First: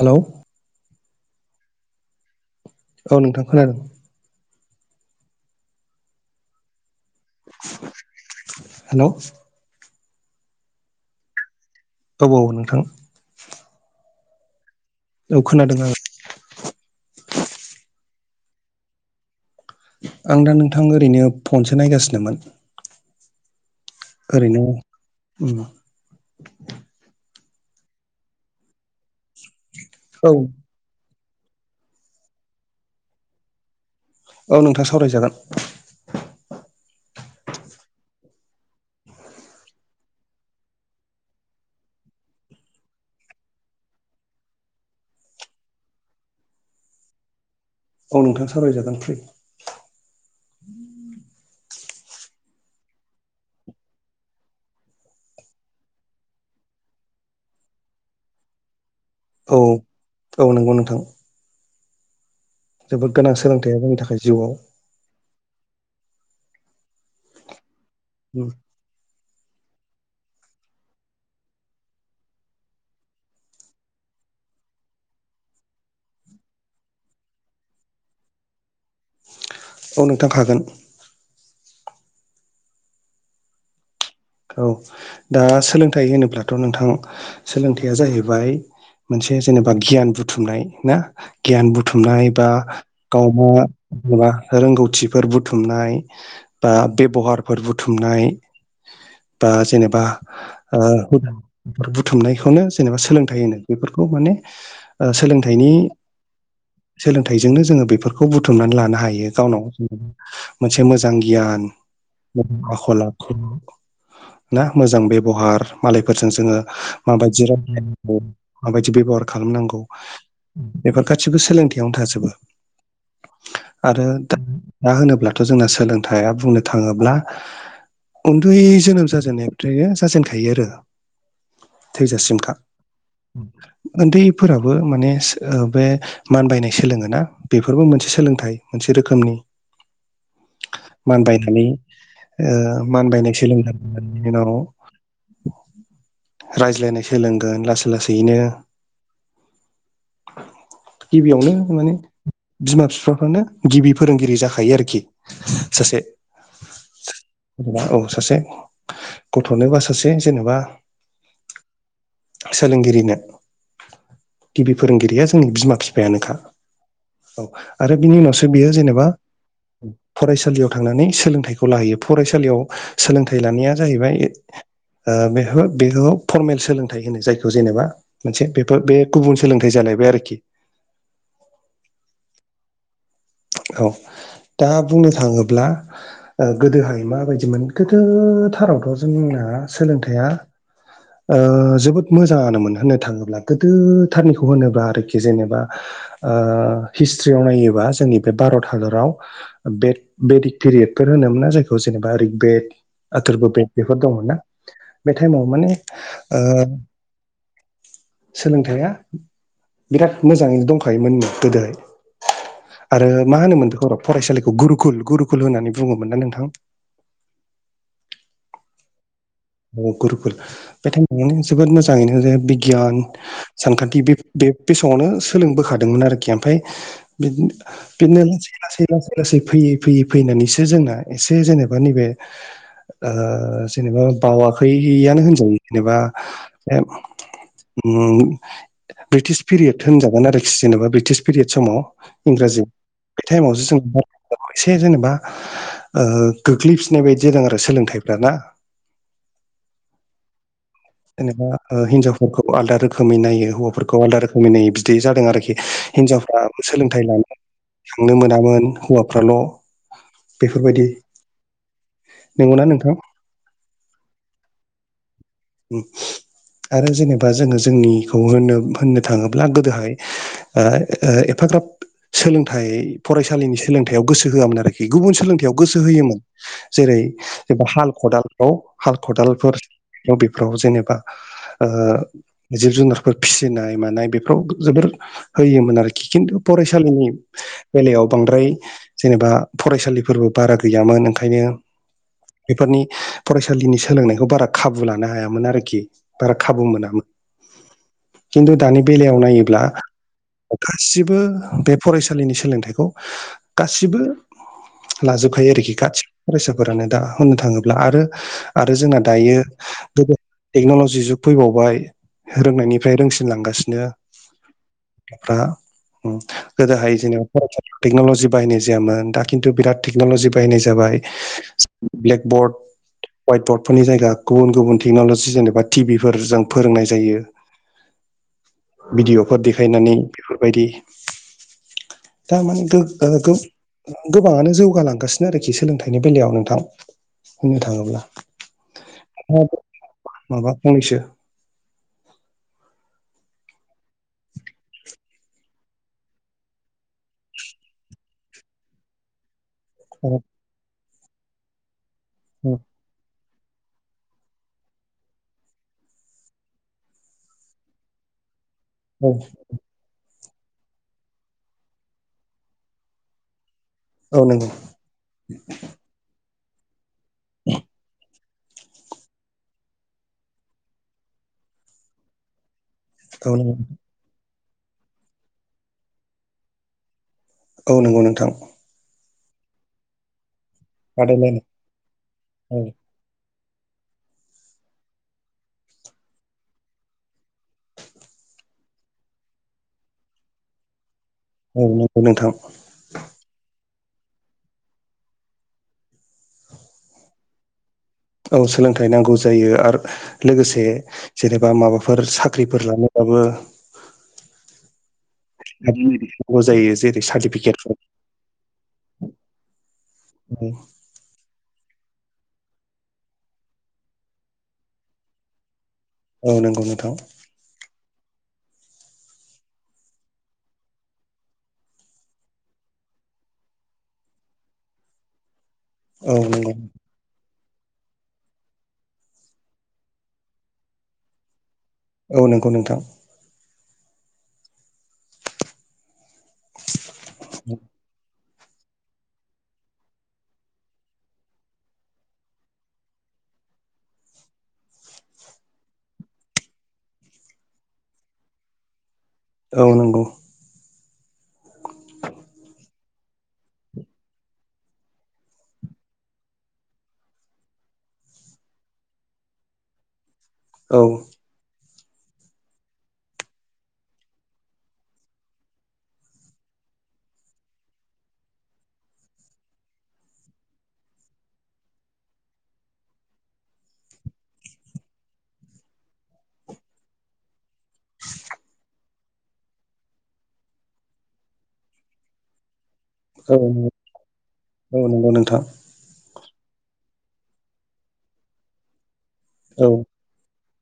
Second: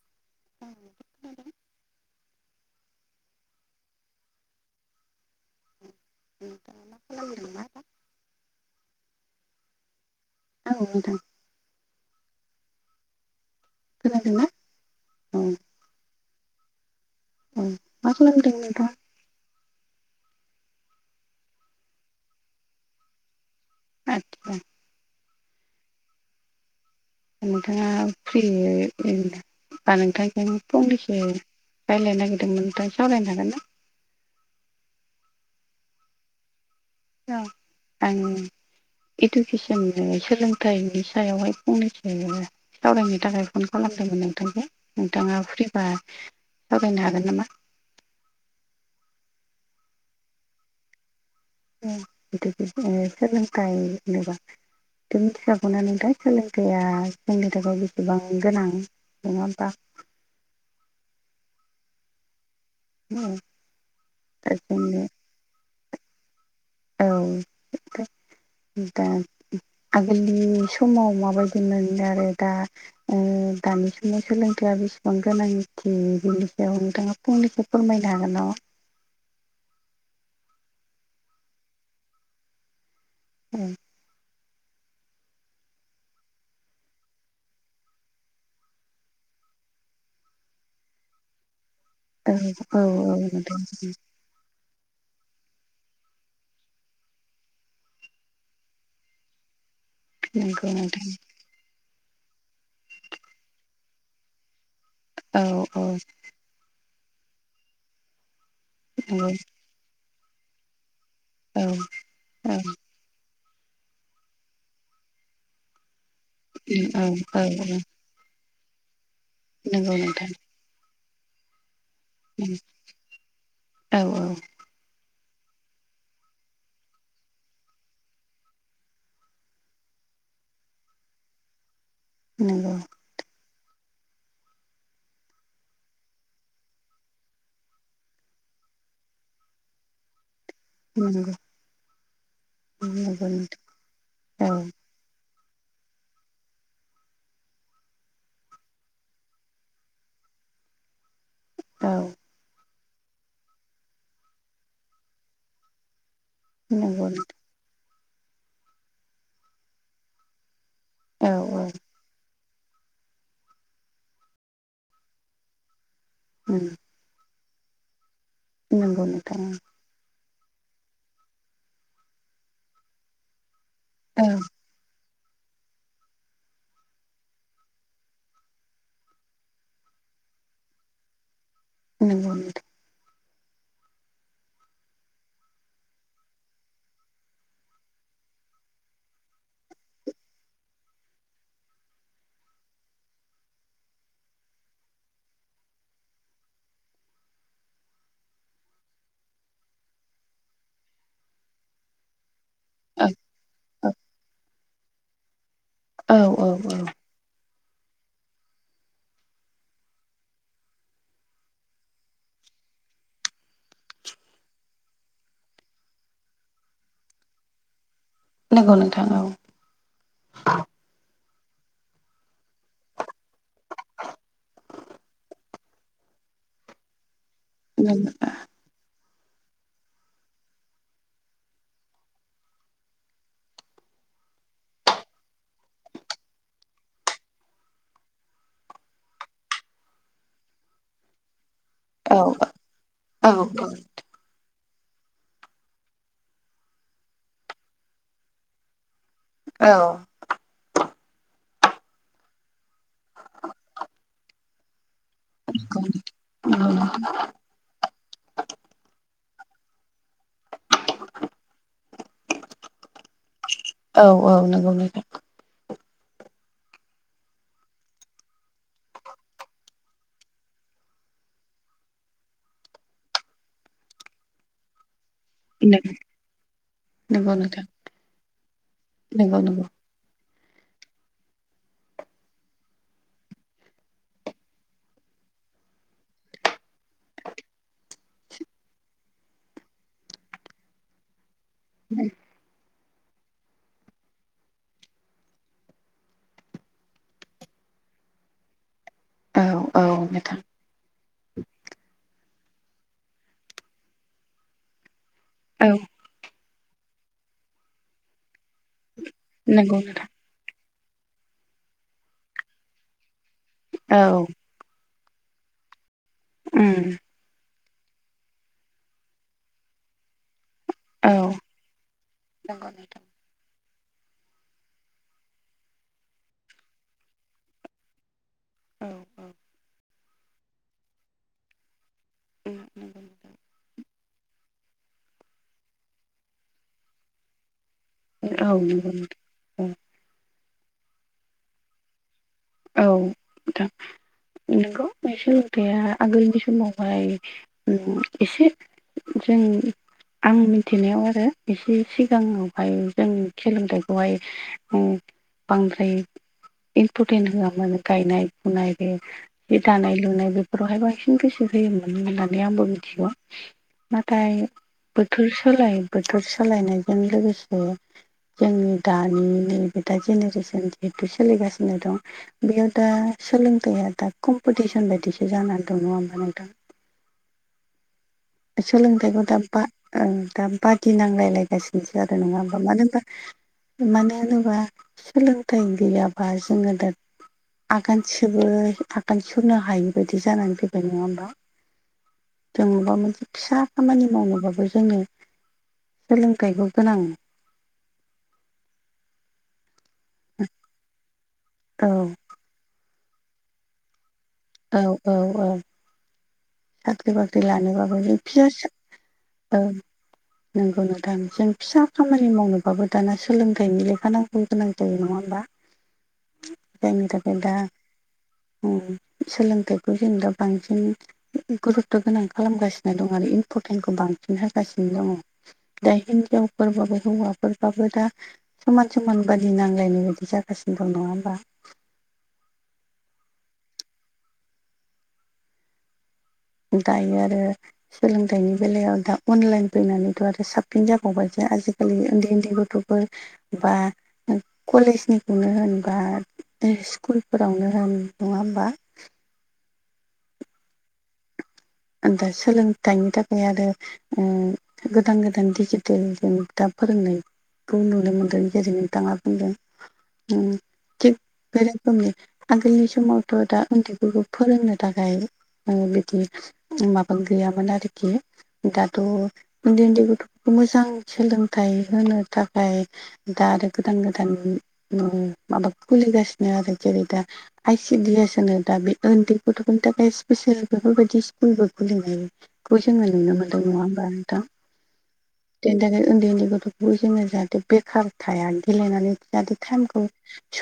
Hello. औ। खोनादों औ नोंथां खोनादों। बेथा [unintelligible] हेलौ। औ नोंथां। औ औ नोंथां। खोनादों ना? औ खोनादों आं। औ मा खालामदों नोंथां? आं दा नोंथां ओरैनो फनसो नायगासिनोमोन। आदसा ओरैनो। नोंथाङा फ्रि बा औ नोंथांजों फंनैसो रायजलायनो नागिरदोंमोन ओमफ्राय सावरायनो हागोन ना? औ नोंथां सावरायजागोन। औ आं [unintelligible] इडुकेसन सोलोंथाइनि सायावहाय फंनैसो सावरायनो थाखाय फन खालामदोंन नोंथांखौ नोंथाङा फ्रिबा सावरायनो हागोन नामा? औ नोंथां सावरायजागोन फ्रि। [unintelligible] सोलोंथाइ होनोबा बे मिथिखागौनो नोंथां सोलोंथाइआ सोंनि थाखाय बेसेबां गोनां नङा औ होमबा? औ नंगौ नोंथां। जोबोद गोनां सोलोंथाइ जोंनि थाखाय जिउआव जोंनो औ [unintelligible] बि [inaudible] दा आगोलनि समाव माबायदि मोनो आरो दा दानि समाव सोलोंथाइया बेसेबां गोनांथि बिनि सायाव नोंथाङा फुंनैसो फोरमायनो हागोन नामा? औ नोंथां हागोन। [unintelligible] औ दा सोलोंथाइ होनोब्लाथ' नोंथां सोलोंथाइया जाहैबाय मोनसे जेनेबा गियान बुथुमनाय ना? गियान बुथुमनाय औ बा औ गावबा नोंथां एबा रोंगौथिफोर बुथुमनाय बा बेब'हारफोर बुथुमनाय बा जेनेबा नंगौ ओ नोंथां बुथुमनायखौनो जेनेबा सोलोंथाइ होनो बेफोरखौ माने औ सोलोंथाइनि औ सोलोंथाइजोंनो जोङो बेफोरखौ बुथुमनानै लानो नंगौ औ हायो गावनाव मोनसे मोजां गियान औ आखल आखु ना मोजां बेब'हार मालायफोरजों जोङो माबायदि रायलायनांगौ माबायदि बेब'हार खालामनांगौ नंगौ नोंथां बेफोर गासिबो सोलोंथाययावनो थाजा आरो औ औ दा दा होनोब्लाथ' जोंना सोलोंथाइया बुंनो थाङोब्ला ब्रै जोनोम जाजेननायफ्रायनो जाजेनखायो आरो नंगौ थैजासिमखा। उन्दैफोराबो माने बे मानबायनाय सोलोङोना बेफोरबो मोनसे सोलोंथाइ मोनसे रोखोमनि [inaudible] मानबायनानै नंगौ मानबायनाय नोंथां सोलोंनायनि उनाव रायज्लायनाय सोलोंगोन लासै लासैयैनो गिबियावनो औ माने औ बिमा बिफाफ्रानो गिबि फोरोंगिरि जाखायो आरोखि सासे नांगौ जेनेबा औ सासे गथ'नोबा सासे जेनेबा औ औ सोलोंगिरिनो गिबि फोरोंगिरिया जोंनि बिमा बिफायानोखा। उम औ आरो बिनि उनावसो बेयो नंगौ जेनेबा नोंथां फरायसालियाव थांनानै सोलोंथाइखौ लाहैयो फरायसालियाव सोलोंथाइ लानाया जाहैबाय ओं ओ बे बेखौ फरमेल सोलोंथाइ होनो जायखौ जेनेबा मोनसे बेफोर बे गुबुन सोलोंथाइ जालायबाय आरोखि। नोंगौ नोंथां। औ दा बुंनो थाङोब्ला ओ गोदोहाय माबायदिमोन गोदोथारावथ' जोंना सोलोंथाया जोबोद मोजाङानोमोन होननो थाङोब्ला गोदोथारनिखौ होनोब्ला आरोखि जेनेबा ओ हिस्ट्रियाव नायोबा जोंनि बे भारत हादराव बे बेडिक पेरिदफोर होनोम मोना जायखौ जेनेबा रिग बेद औ आखोरबो बेग बेफोर दङ ना बे टाइमाव माने औ ओ औ औ सोलोंथाइया बिराद मोजाङैनो दंखायोमोन गोदोहाय। आरो मा होनोमोनदों र' फरायसालिखौ गुरुखुल गुरुकुल होननानै बुङोमोन ना नोंथां। नंगौ नोंथां औ गुरुकुल बेथाइनानै जोबोद मोजाङैनो ज बिगियान सानखान्थि बे बे बे समावनो सोलोंबोखादोंमोन आरोखि ओमफफ्राय बिदि [unintelligible] बिदिनो लासै लासै लासै लासै फैयै फैयै फैनानैसो जोंना एसे जेनेबा नैबे ओ जेनेबा बावाखैयानो होनजायो जेनेबा ब्रिटिश पिरियद होनजागोन आरोखि जेनेबा ब्रिटिश पिरियद समाव औ इंराजि बे औ टाइमावसो जों एसे जेनेबा गोग्लैफिननाय बायदि जादों आरो सोलोंथाइफोरा ना औ जेनेबाह ओ हिनजाफोरखौ आलदा रोखोमै नायो हौवाफोरखौ आलदा रोखोमै नायो बिदि जादों आरोखि। आरोखि हिनजावफ्राबो सोलोंथाइ लानो थांनो मोनामोन हौवाफ्राल' बेफोरबायदि नंगौना नोंथां? औ औ नंगौ नगौ आरो जेनेबा जोङो जोंनिखौ होन होननो थाङोब्ला गोदोहाय ओ ओ एफाग्राब सोलोंथाइ फरायसालिनि सोलोंथायाव गोसो होआमोन आरोखि गुबुन सोलोंथाइ याव गोसो होयोमोन जेरै नंगौ नोंथां जबा हाल खदालफ्राव हाल नंगौ खदालफोर नंगौ बेफोराव जेनेबा ओ जिब जुनारफोर फिसिनाय मानाय बेफोराव जोबोर होयोमोन आरोखि खिन्थु फरायसालिनि बेलायाव बांद्राय जेनेबा फरायसालिफोरबो बारा गैयामोन ओंखायनो [unintelligible] बेफोरनि फरायसालिनि सोलोंनायखौ बारा खाबु खाबु लानो हायामोन आरोखि बारा खाबु मोनामोन। खिन्थु दानि बेलायाव औ नायोब्ला औ नोंथां गासिबो बे फरायसालिनि सोलोंथाइखौ गासिबो लाजोब खायो औ आरोखि गसिबो फरायसाफोरानो दा होननो थाङोब्ला आरो आरो जोंना दायो नंगौ नोंथां। गोदो टेक्न'लजि जुग फैबावबाय रोंनायनिफ्राय रोंसिनलांगासिनो औ फ्रा उम गोदोहाय जेनेबा टेकनलजि बाहायनाय जायामोन दा खिनथु बिराद टेकनलि बाहायनाय जाबाय औ ब्लेक बर्ड नंगौ नोंथां हवाइट बर्डफोरनि जायगा गुबुन गुबुन टेक्न'लजि जेनेबा टिभिफोर जों फोरोंनाय जायो औ औ भिडिअ'फोर देखायनानै बेफोरबायदि [unintelligible] गो नंगौ गो गोबाङानो जौगालांगासिनो आरोखि सोलोंथाइनि बेलायाव नोंथां होननो थाङोब्ला औ नोंथां माबा फंनैसो औ नोंथां नंगौ बे सोलोंथाइया आगोलनि समावहाय एसे जों [inaudible] आं मिथिनायाव आरो एसे सिगाङावहाय जों सोलोंथाइखौहाय बांद्राय इम थेन होआ मानो गायनाय फुनाय बे औ बे दानाय लुनाय बे बेावहाय बांसिन गोसो होयोमोन होननानै आंबो मिथिगौ औ नाथाय नंगौ बोथोर सोलाय बोथोर सोलायनायजों लोगोसे जोंनि दानि नैबे दा जेनेरेसन जिहेथु सोलिगासिनो दं बेयाव दा औ नंगौ सोलोंथाइया दा कम्पिटिसन बायदिसो जानानै दङ नङा होमबा नोंथां औ नंगौ नोंथां सोलोंथाइखौ दा बा दा बाद बादायलायनाय गिनांलायलायगासिनोसो आरो नङा औ होमबा मानो होनबा मानो होनोबा सोलोंथाइ गैयाबा जोङो दा आगान सेबो आगान सुरनो हायि बायदि जानानै फैबाय नङा होमबा औ नंगौ नोंथां जों अबावबा मोनसे फिसा खामानि मावोबाबो जोङो सोलोंथाइखौ गोनां औ सोलोंथाइ नांगौ जायो आरो लोगोसे जेनेबा औ माबाफोर साखा ख्रिफोर लानोबाबो औ औ औ जायो जेरै साख्रि बाख्रि सार्टिफिकेटफोर लानोबाबो जों [unintelligible] औ नंगौ नोंथां जों फिसा खामानि मावनोबाबो दाना सोलोंथाइनि लेखा नांगौ गोनां जायो नङा होमबा औ नंगौ नोंथां जायनि दा सोलोंथाइखौ जों दा बांसिन गुरुत' गोनां खालामगासिनो दं आरो इम्परटेन्खौ बांसिन होगासिनो दङ दा औ नंगौ हिनजावफोरबाबो हौवाफोर बाबो दा समान समान बादि नांजलायनाय बायदि जागासिनो दं नङा होमबा औ नंगौ नोंथां दायो आरो सोलों थाइनि बेलायाव दा अनलाइन फैनानैथ' आरो साबसिन जाबावबाय जे आजिखालि उन्दै उन्दै गथ'फोर बा कलेजनिखौनो होनबा स्कुलफोरावनो होन नङा होमबा औ नंगौ आं दा सोलोंथाइनि थाखाय आरो ओ गोदान गोदान दिडिजिटेल जों दा फोरोंनाय नुनो मोन्दों गेरै नोंथाङा बुंदों औ बे रोखोमनि आगोलनि समावथ' दा उन्दैफोरखौ फोरोंनो थाखाय ओ बिदि माबा गैयामोन आरोखि दाथ' उन्दै उन्दै गथ'फोरखौ मोजां सोलोंथाइ होनो थाखाय दा आरो गोदान गोदान ओ माबा खुलिगासिनो आरो जेरै दा आइ सिडि एस होनो दा बे उन्दै गथ'फोरनि थाखाय स्पिसियेल बेफोरबायदि स्कुलबो खुलिनाय खौ जोङो नुनो औ मोनदों नङा होमबा नोंथां औ नंगौ नोंथां बेनि थाखाय उन्दै उन्दै गथ'खौबो जोङो जाहाथे बेखार थाया गेलेनानै जाहाथे औ टाइमखौ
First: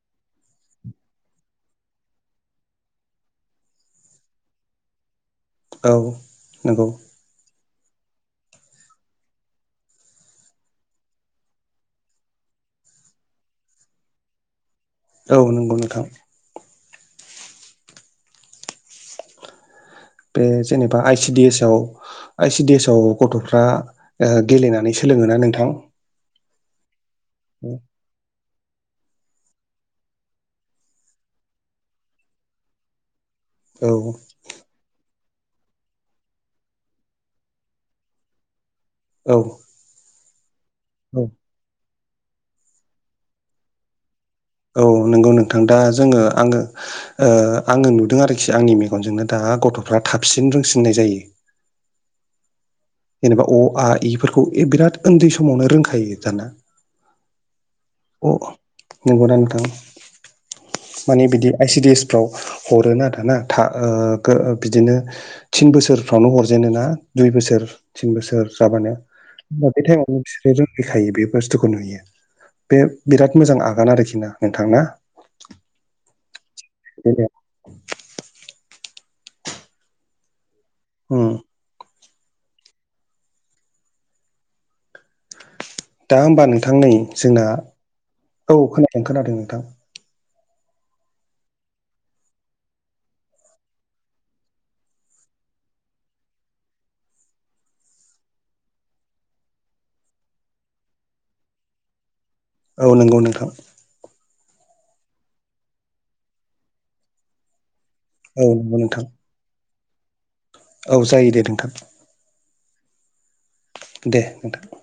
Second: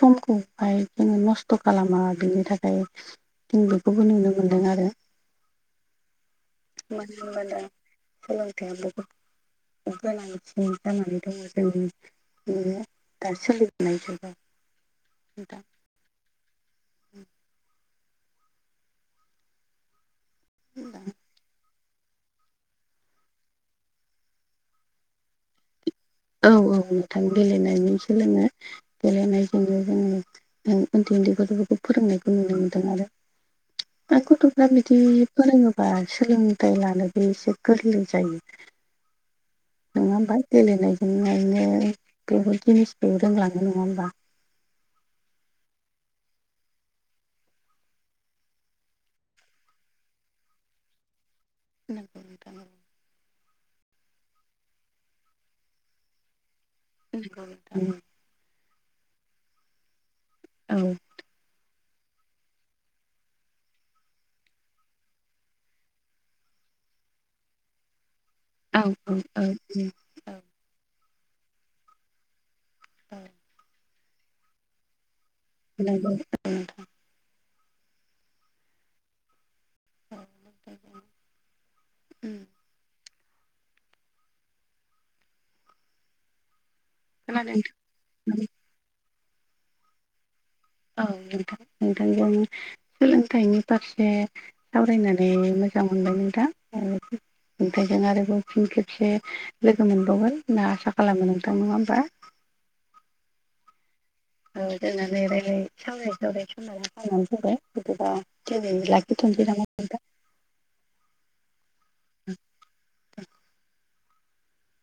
समखौहाय बिदिनो नस्थ' खालामा बिनि थाखाय [unintelligible] बेखौबो नुनो मोनदों आरो औ नंगौ नुनो मोन्दों सोलोंथाया बहुत गोनांथि जानानै दङ' जोंनि बिनो दा सोलिबोनाय जाबाय औ नंगौ नोंथां उ बे जेनेबा आइ सि डि एस आव आइ सि डे एसाव गथ'फ्रा गेलेनानै सोलोङोना नोंथां औ औ नोंथां औ गेलेनायजों सोलोङो गेलेनायजोंनो जोङो उन्दै उन्दैफोरखौ फोरोंनायखौ नुनो मोनदों आरो बै औ गथ' फ्रा बिदि फोरोङोबा सोलोंथाइ लानोबो एसे गोरलै जायो औ नङा होमबा गेलेनायजों नायनो बेफोर जिनिस बे रोंलाङो नङा होमबा औ नंगौ नोंथां दा जोङो आङो आङो नुदों आरोखि आंनि मेगनजोंनो दा गथ'फ्रा थाबसिन रोंसिननाय जायो नंगौ नोंथां जेनेबा अ आ इ फोरखौ बिराद उन्दै समावनो रोंखायो दाना नंगौ नोंथां ओम अ नंगौ ना नोंथां औ माने बिदि आइ सि डि एस फ्राव हरो आरोना बिदिनो थिन बोसोरफ्रावनो हरजेनो ना दुइ बोसोर थिन बोसोर औ जाबानो औ औ होमबा बे टाइमाव [unintelligible] खायो बे बुस्थुखौ नुयो बे बिराद मोजां आगान आरोखि ना नोंथां ना नंगौ नोंथां [unintelligible] [unintelligible] उम ओम दा होमबा नोंथां नै जोंना खोनादों औ खोनादों खोनादों नोंथां औ नोंथां नोंथांजों सोलोंथाइनि फारसे सावरायनानै मोजां मोनबाय नों नोंथां नोंथांजों आरोबाव फिन खेबसे लोगो मोनबावगोन होनना आसा खालामो नोंथां नङा होमबा। औ नोंगौ नोंथां औ जोंना नै रायलाय सावरायै सावरायै समाबो जानानै फैबाय बिदिबा औ दिनै नंगौ नोंथां लाखिथ'- सै नामा नोंथां औ जायो दे नोंथां। दे नोंथां